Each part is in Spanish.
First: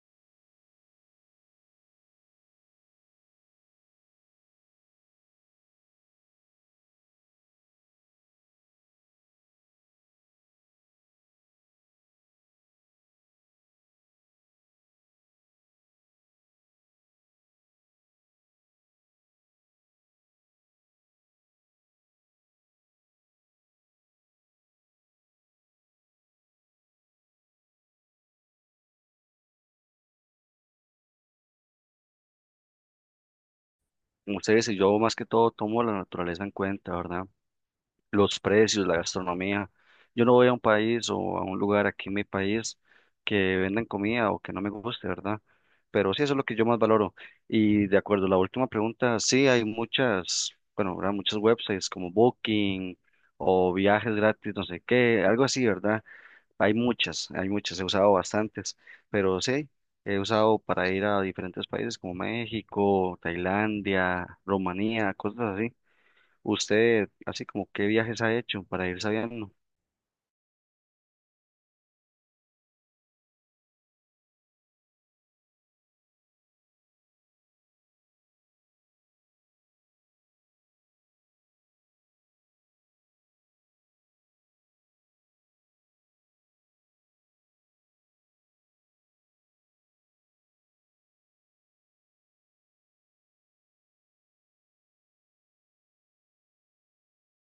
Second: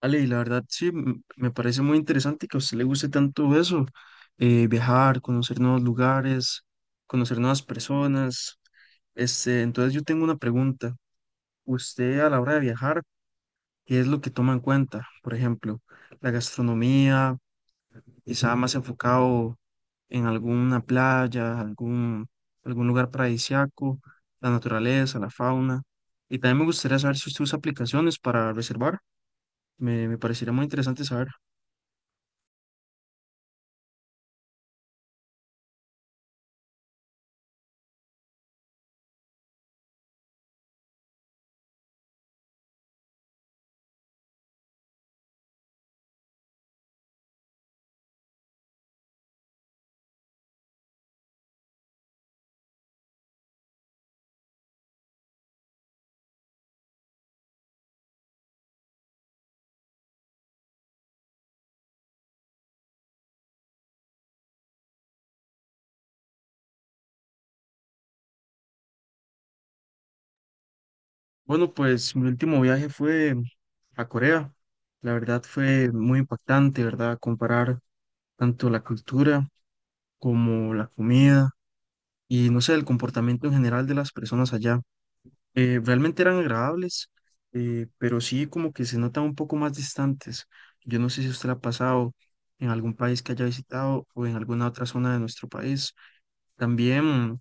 Ale, y la verdad sí, me parece muy interesante que a usted le guste tanto eso, viajar, conocer nuevos lugares, conocer nuevas personas. Entonces yo tengo una pregunta. Usted a la hora de viajar, ¿qué es lo que toma en cuenta? Por ejemplo, la gastronomía, quizá más enfocado en alguna playa, algún lugar paradisíaco, la naturaleza, la fauna. Y también me gustaría saber si usted usa aplicaciones para reservar. Me parecería muy interesante saber. Ustedes y yo más que todo tomo la naturaleza en cuenta, ¿verdad? Los precios, la gastronomía. Yo no voy a un país o a un lugar aquí en mi país que vendan comida o que no me guste, ¿verdad? Pero sí, eso es lo que yo más valoro. Y de acuerdo a la última pregunta, sí, hay muchas, bueno, ¿verdad? Muchos websites como Booking o viajes gratis, no sé qué, algo así, ¿verdad? Hay muchas, he usado bastantes, pero sí, he usado para ir a diferentes países como México, Tailandia, Rumanía, cosas así. Usted, así como, ¿qué viajes ha hecho para ir sabiendo? Bueno, pues mi último viaje fue a Corea. La verdad fue muy impactante, ¿verdad? Comparar tanto la cultura como la comida y no sé, el comportamiento en general de las personas allá. Realmente eran agradables, pero sí como que se notan un poco más distantes. Yo no sé si usted la ha pasado en algún país que haya visitado o en alguna otra zona de nuestro país. También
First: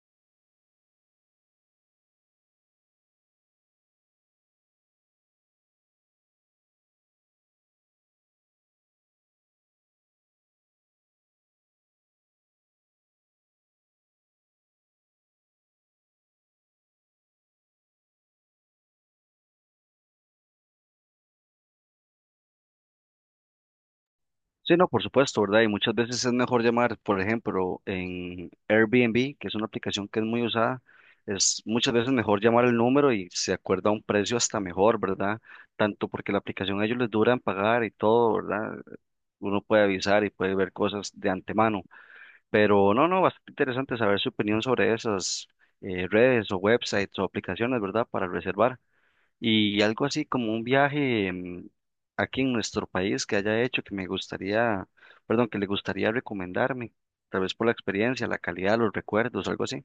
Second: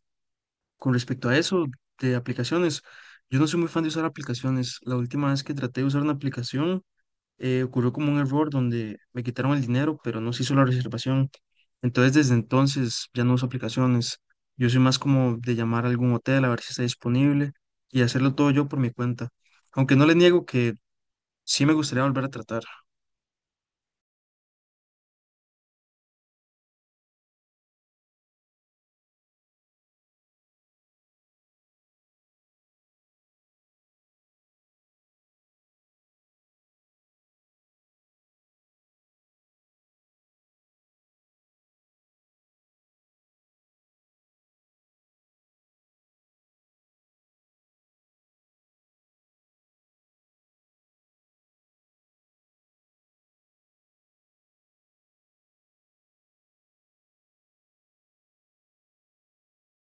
con respecto a eso de aplicaciones, yo no soy muy fan de usar aplicaciones. La última vez que traté de usar una aplicación, ocurrió como un error donde me quitaron el dinero, pero no se hizo la reservación. Entonces, desde entonces ya no uso aplicaciones. Yo soy más como de llamar a algún hotel a ver si está disponible y hacerlo todo yo por mi cuenta. Aunque no le niego que sí me gustaría volver a tratar. Sí, no, por supuesto, ¿verdad? Y muchas veces es mejor llamar, por ejemplo, en Airbnb, que es una aplicación que es muy usada, es muchas veces mejor llamar el número y se acuerda un precio hasta mejor, ¿verdad? Tanto porque la aplicación a ellos les dura en pagar y todo, ¿verdad? Uno puede avisar y puede ver cosas de antemano. Pero no, no, bastante interesante saber su opinión sobre esas redes o websites o aplicaciones, ¿verdad? Para reservar. Y algo así como un viaje aquí en nuestro país que haya hecho que me gustaría, perdón, que le gustaría recomendarme, tal vez por la experiencia, la calidad, los recuerdos, algo así.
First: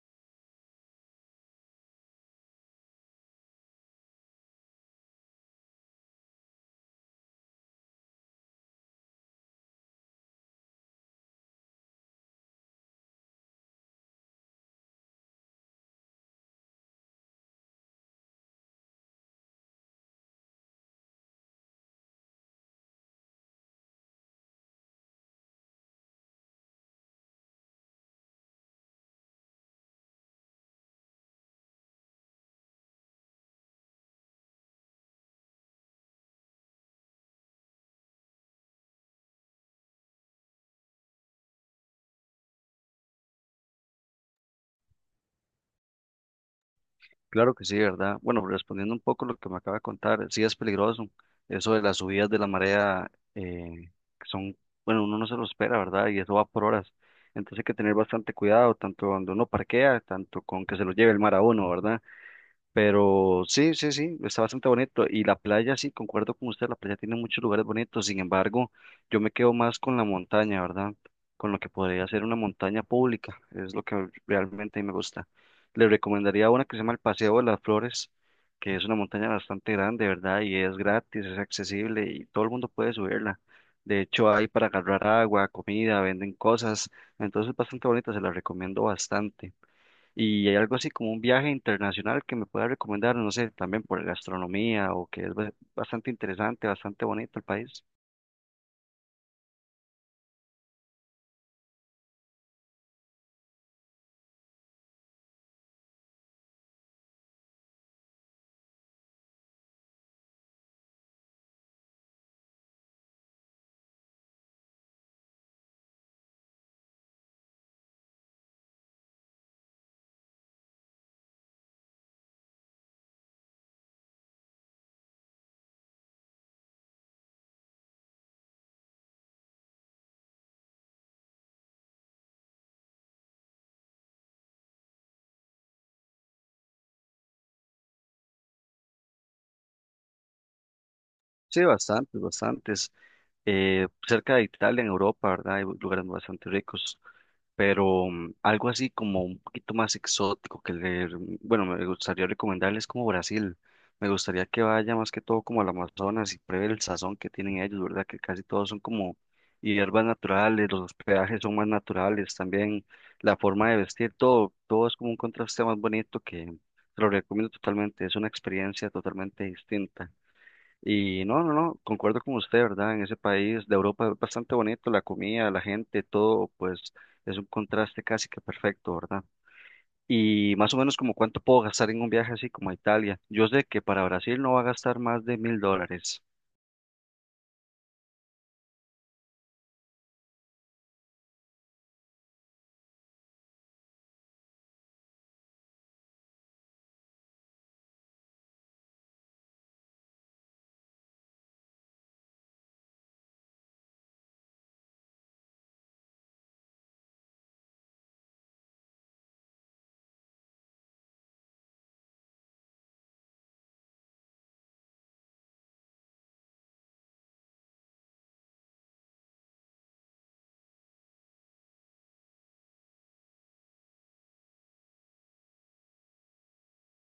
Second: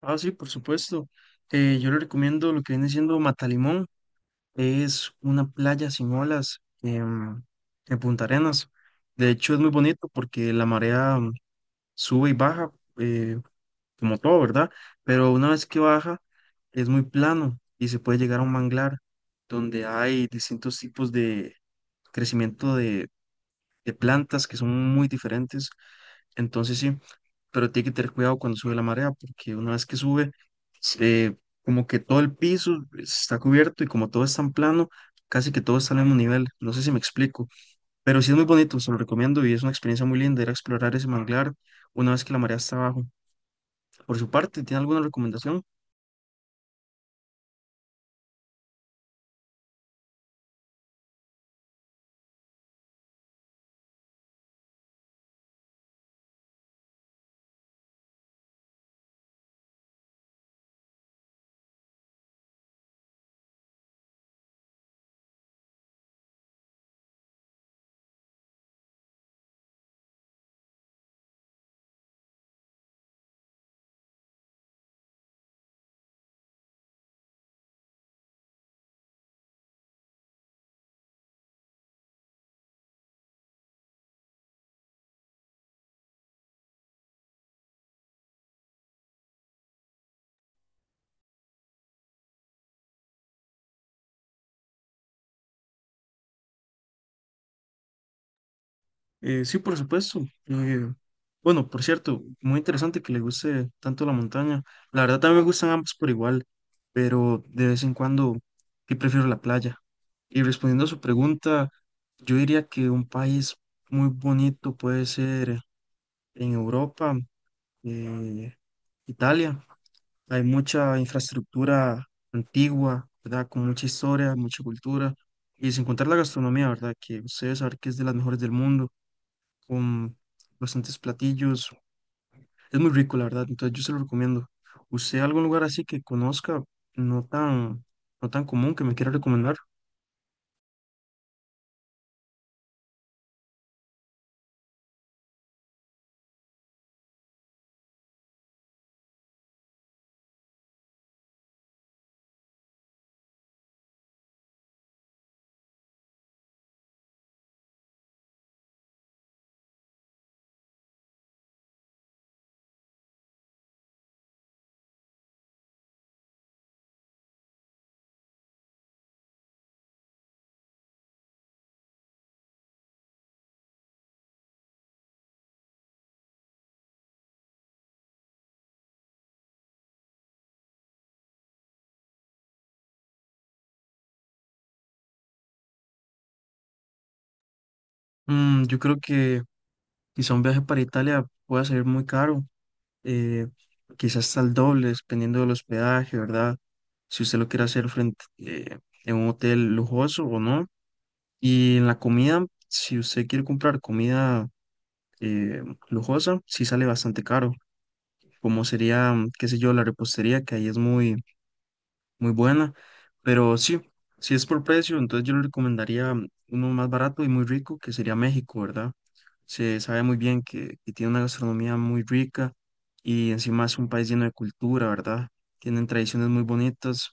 Ah, sí, por supuesto. Yo le recomiendo lo que viene siendo Matalimón. Es una playa sin olas Punta Arenas. De hecho, es muy bonito porque la marea sube y baja, eh, como todo, ¿verdad? Pero una vez que baja, es muy plano y se puede llegar a un manglar donde hay distintos tipos de crecimiento de plantas que son muy diferentes. Entonces, sí, pero tiene que tener cuidado cuando sube la marea, porque una vez que sube, eh, como que todo el piso está cubierto y como todo es tan plano, casi que todo está al mismo nivel. No sé si me explico, pero sí es muy bonito, se lo recomiendo y es una experiencia muy linda ir a explorar ese manglar una vez que la marea está abajo. Por su parte, ¿tiene alguna recomendación? Claro que sí, ¿verdad? Bueno, respondiendo un poco lo que me acaba de contar, sí es peligroso. Eso de las subidas de la marea, que son, bueno, uno no se lo espera, ¿verdad? Y eso va por horas. Entonces hay que tener bastante cuidado, tanto donde uno parquea, tanto con que se lo lleve el mar a uno, ¿verdad? Pero sí, sí, sí, está bastante bonito. Y la playa, sí, concuerdo con usted, la playa tiene muchos lugares bonitos. Sin embargo, yo me quedo más con la montaña, ¿verdad? Con lo que podría ser una montaña pública. Es lo que realmente a mí me gusta. Le recomendaría una que se llama el Paseo de las Flores, que es una montaña bastante grande, ¿verdad? Y es gratis, es accesible y todo el mundo puede subirla. De hecho, hay para agarrar agua, comida, venden cosas. Entonces, es bastante bonita, se la recomiendo bastante. Y hay algo así como un viaje internacional que me pueda recomendar, no sé, también por gastronomía o que es bastante interesante, bastante bonito el país. Sí, por supuesto. Eh, bueno, por cierto, muy interesante que le guste tanto la montaña. La verdad también me gustan ambos por igual, pero de vez en cuando sí prefiero la playa. Y respondiendo a su pregunta, yo diría que un país muy bonito puede ser en Europa, eh, Italia. Hay mucha infraestructura antigua, ¿verdad? Con mucha historia, mucha cultura. Y sin contar la gastronomía, ¿verdad? Que ustedes saben que es de las mejores del mundo con bastantes platillos. Es muy rico, la verdad, entonces yo se lo recomiendo. ¿Usted algún lugar así que conozca, no tan, no tan común, que me quiera recomendar? Sí, bastantes, bastantes. Cerca de Italia, en Europa, ¿verdad? Hay lugares bastante ricos. Pero algo así como un poquito más exótico que leer, bueno, me gustaría recomendarles como Brasil. Me gustaría que vaya más que todo como al Amazonas y pruebe el sazón que tienen ellos, ¿verdad? Que casi todos son como hierbas naturales, los hospedajes son más naturales, también la forma de vestir, todo, todo es como un contraste más bonito que te lo recomiendo totalmente, es una experiencia totalmente distinta. Y no, no, no, concuerdo con usted, ¿verdad? En ese país de Europa es bastante bonito, la comida, la gente, todo, pues es un contraste casi que perfecto, ¿verdad? Y más o menos como cuánto puedo gastar en un viaje así como a Italia. Yo sé que para Brasil no va a gastar más de $1000. Mm, yo creo que quizá un viaje para Italia pueda salir muy caro, eh, quizás hasta el doble, dependiendo del hospedaje, ¿verdad? Si usted lo quiere hacer frente, en un hotel lujoso o no. Y en la comida, si usted quiere comprar comida eh, lujosa, sí sale bastante caro. Como sería, mm, qué sé yo, la repostería, que ahí es muy buena. Pero sí, si es por precio, entonces yo le recomendaría mm, uno más barato y muy rico, que sería México, ¿verdad? Se sabe muy bien que tiene una gastronomía muy rica y encima es un país lleno de cultura, ¿verdad? Tienen tradiciones muy bonitas.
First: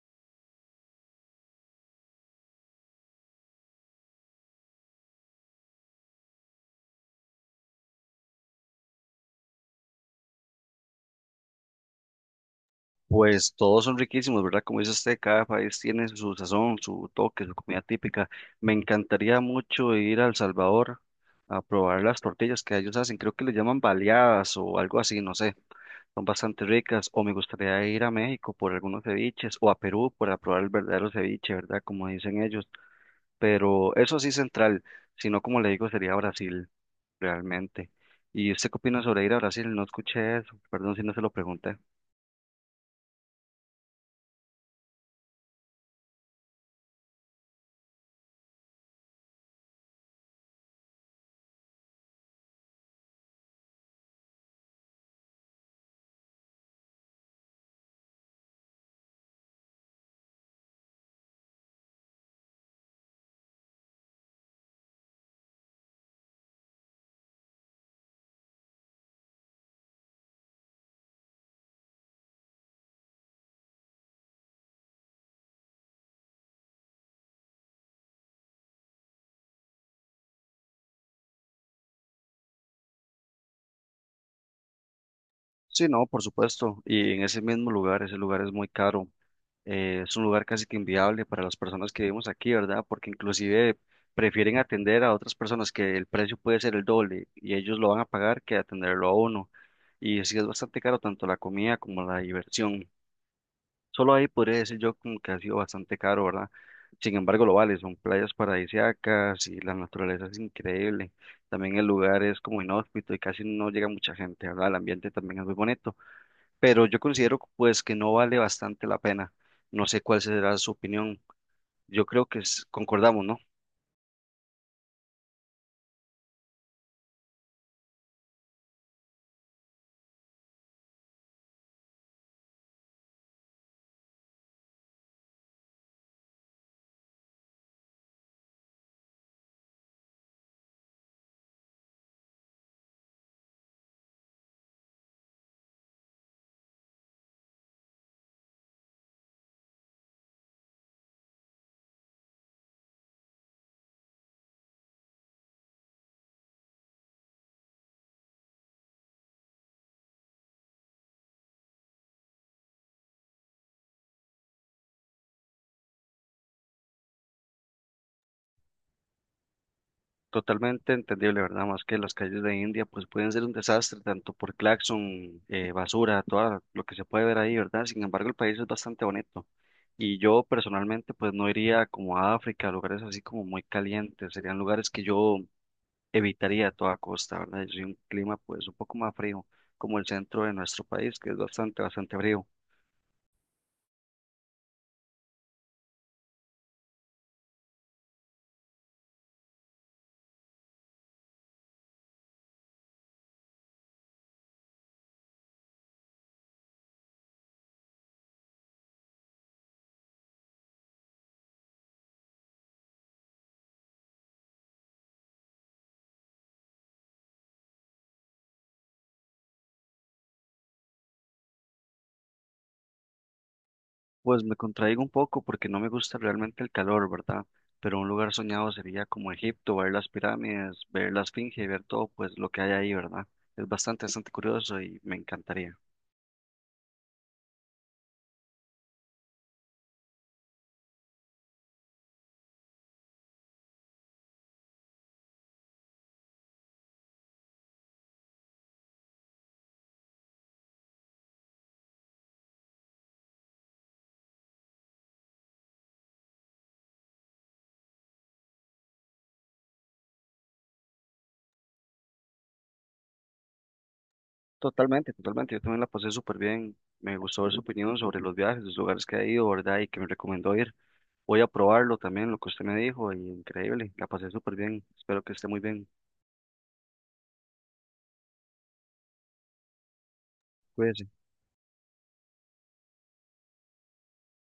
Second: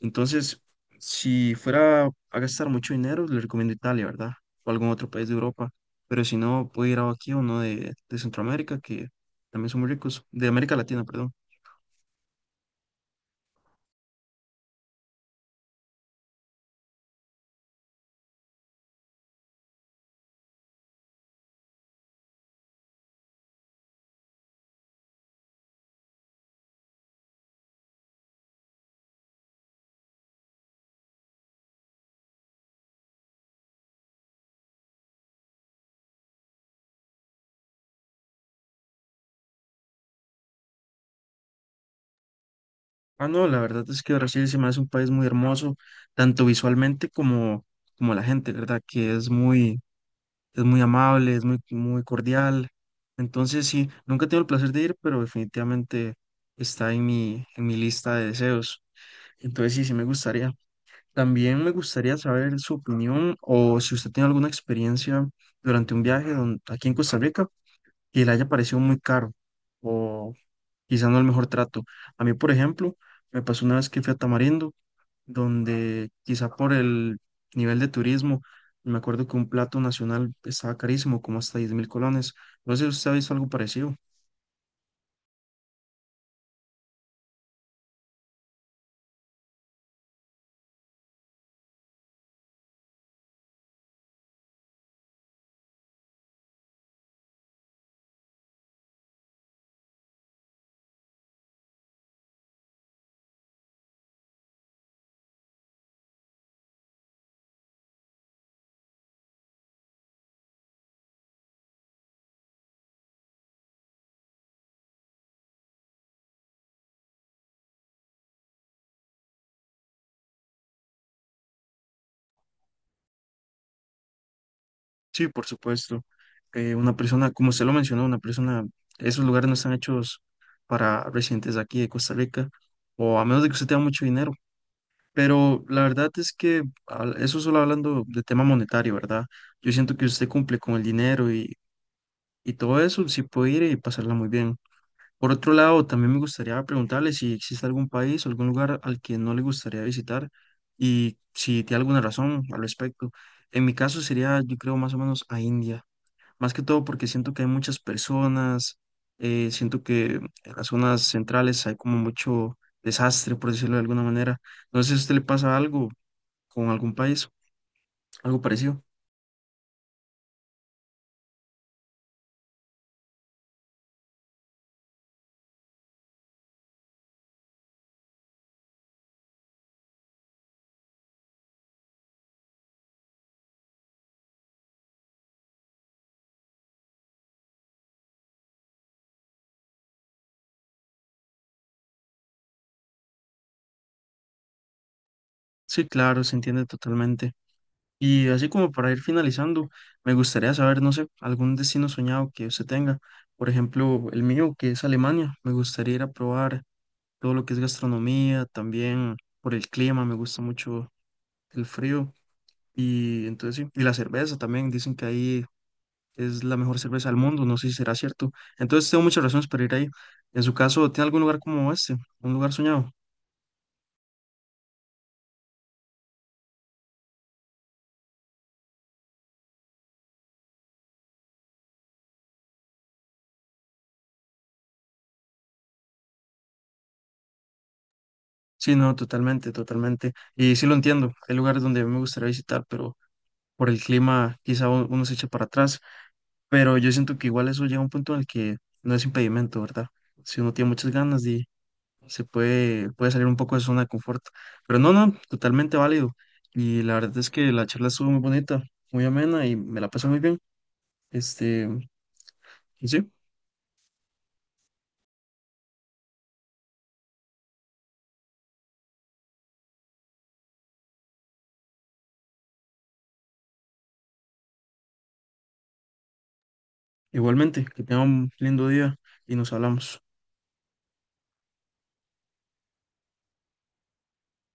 Entonces, si fuera a gastar mucho dinero, le recomiendo Italia, ¿verdad? O algún otro país de Europa. Pero si no, puede ir a aquí o uno de Centroamérica, que también son muy ricos, de América Latina, perdón. Pues todos son riquísimos, ¿verdad? Como dice usted, cada país tiene su sazón, su toque, su comida típica. Me encantaría mucho ir a El Salvador a probar las tortillas que ellos hacen. Creo que le llaman baleadas o algo así, no sé. Son bastante ricas, o me gustaría ir a México por algunos ceviches, o a Perú para probar el verdadero ceviche, ¿verdad? Como dicen ellos, pero eso sí central, si no, como le digo, sería Brasil, realmente. ¿Y usted qué opina sobre ir a Brasil? No escuché eso, perdón si no se lo pregunté. Ah, no, la verdad es que Brasil se me hace un país muy hermoso, tanto visualmente como la gente, ¿verdad? Es muy amable, es muy, muy cordial. Entonces, sí, nunca he tenido el placer de ir, pero definitivamente está en en mi lista de deseos. Entonces, sí, sí me gustaría. También me gustaría saber su opinión o si usted tiene alguna experiencia durante un viaje aquí en Costa Rica que le haya parecido muy caro o quizá no el mejor trato. A mí, por ejemplo, me pasó una vez que fui a Tamarindo donde quizá por el nivel de turismo, me acuerdo que un plato nacional estaba carísimo, como hasta 10 000 colones. No sé si usted ha visto algo parecido. Sí, no, por supuesto, y en ese mismo lugar, ese lugar es muy caro, es un lugar casi que inviable para las personas que vivimos aquí, ¿verdad? Porque inclusive prefieren atender a otras personas que el precio puede ser el doble y ellos lo van a pagar que atenderlo a uno. Y sí es bastante caro tanto la comida como la diversión. Solo ahí podría decir yo como que ha sido bastante caro, ¿verdad? Sin embargo, lo vale, son playas paradisíacas y la naturaleza es increíble. También el lugar es como inhóspito y casi no llega mucha gente, ¿verdad? El ambiente también es muy bonito pero yo considero pues que no vale bastante la pena. No sé cuál será su opinión. Yo creo que concordamos, ¿no? Sí, por supuesto. Una persona, como usted lo mencionó, esos lugares no están hechos para residentes de aquí de Costa Rica, o a menos de que usted tenga mucho dinero. Pero la verdad es que eso solo hablando de tema monetario, ¿verdad? Yo siento que usted cumple con el dinero y todo eso, sí puede ir y pasarla muy bien. Por otro lado, también me gustaría preguntarle si existe algún país o algún lugar al que no le gustaría visitar y si tiene alguna razón al respecto. En mi caso sería, yo creo, más o menos a India. Más que todo porque siento que hay muchas personas, siento que en las zonas centrales hay como mucho desastre, por decirlo de alguna manera. No sé si a usted le pasa algo con algún país, algo parecido. Totalmente entendible, ¿verdad? Más que las calles de India pues pueden ser un desastre, tanto por claxon, basura, todo lo que se puede ver ahí, ¿verdad? Sin embargo, el país es bastante bonito. Y yo personalmente pues no iría como a África, a lugares así como muy calientes, serían lugares que yo evitaría a toda costa, ¿verdad? Yo soy un clima pues un poco más frío, como el centro de nuestro país, que es bastante, bastante frío. Sí, claro, se entiende totalmente. Y así como para ir finalizando, me gustaría saber, no sé, algún destino soñado que usted tenga. Por ejemplo, el mío, que es Alemania. Me gustaría ir a probar todo lo que es gastronomía, también por el clima, me gusta mucho el frío. Y entonces sí, y la cerveza también, dicen que ahí es la mejor cerveza del mundo, no sé si será cierto. Entonces tengo muchas razones para ir ahí. En su caso, ¿tiene algún lugar como este? ¿Un lugar soñado? Pues me contraigo un poco porque no me gusta realmente el calor, ¿verdad? Pero un lugar soñado sería como Egipto, ver las pirámides, ver la Esfinge ver todo pues lo que hay ahí, ¿verdad? Es bastante, bastante curioso y me encantaría. Sí, no, totalmente, totalmente. Y sí lo entiendo, hay lugares donde me gustaría visitar, pero ...por el clima quizá uno se eche para atrás, pero yo siento que igual eso llega a un punto en el que no es impedimento, ¿verdad? Si uno tiene muchas ganas y puede salir un poco de su zona de confort, pero no, no, totalmente válido. Y la verdad es que la charla estuvo muy bonita, muy amena y me la pasé muy bien. Este, y sí, Totalmente, totalmente. Yo también la pasé súper bien. Me gustó ver su opinión sobre los viajes, los lugares que ha ido, ¿verdad? Y que me recomendó ir. Voy a probarlo también, lo que usted me dijo, y increíble. La pasé súper bien. Espero que esté muy bien. igualmente, que tengan un lindo día y nos hablamos. Cuídese.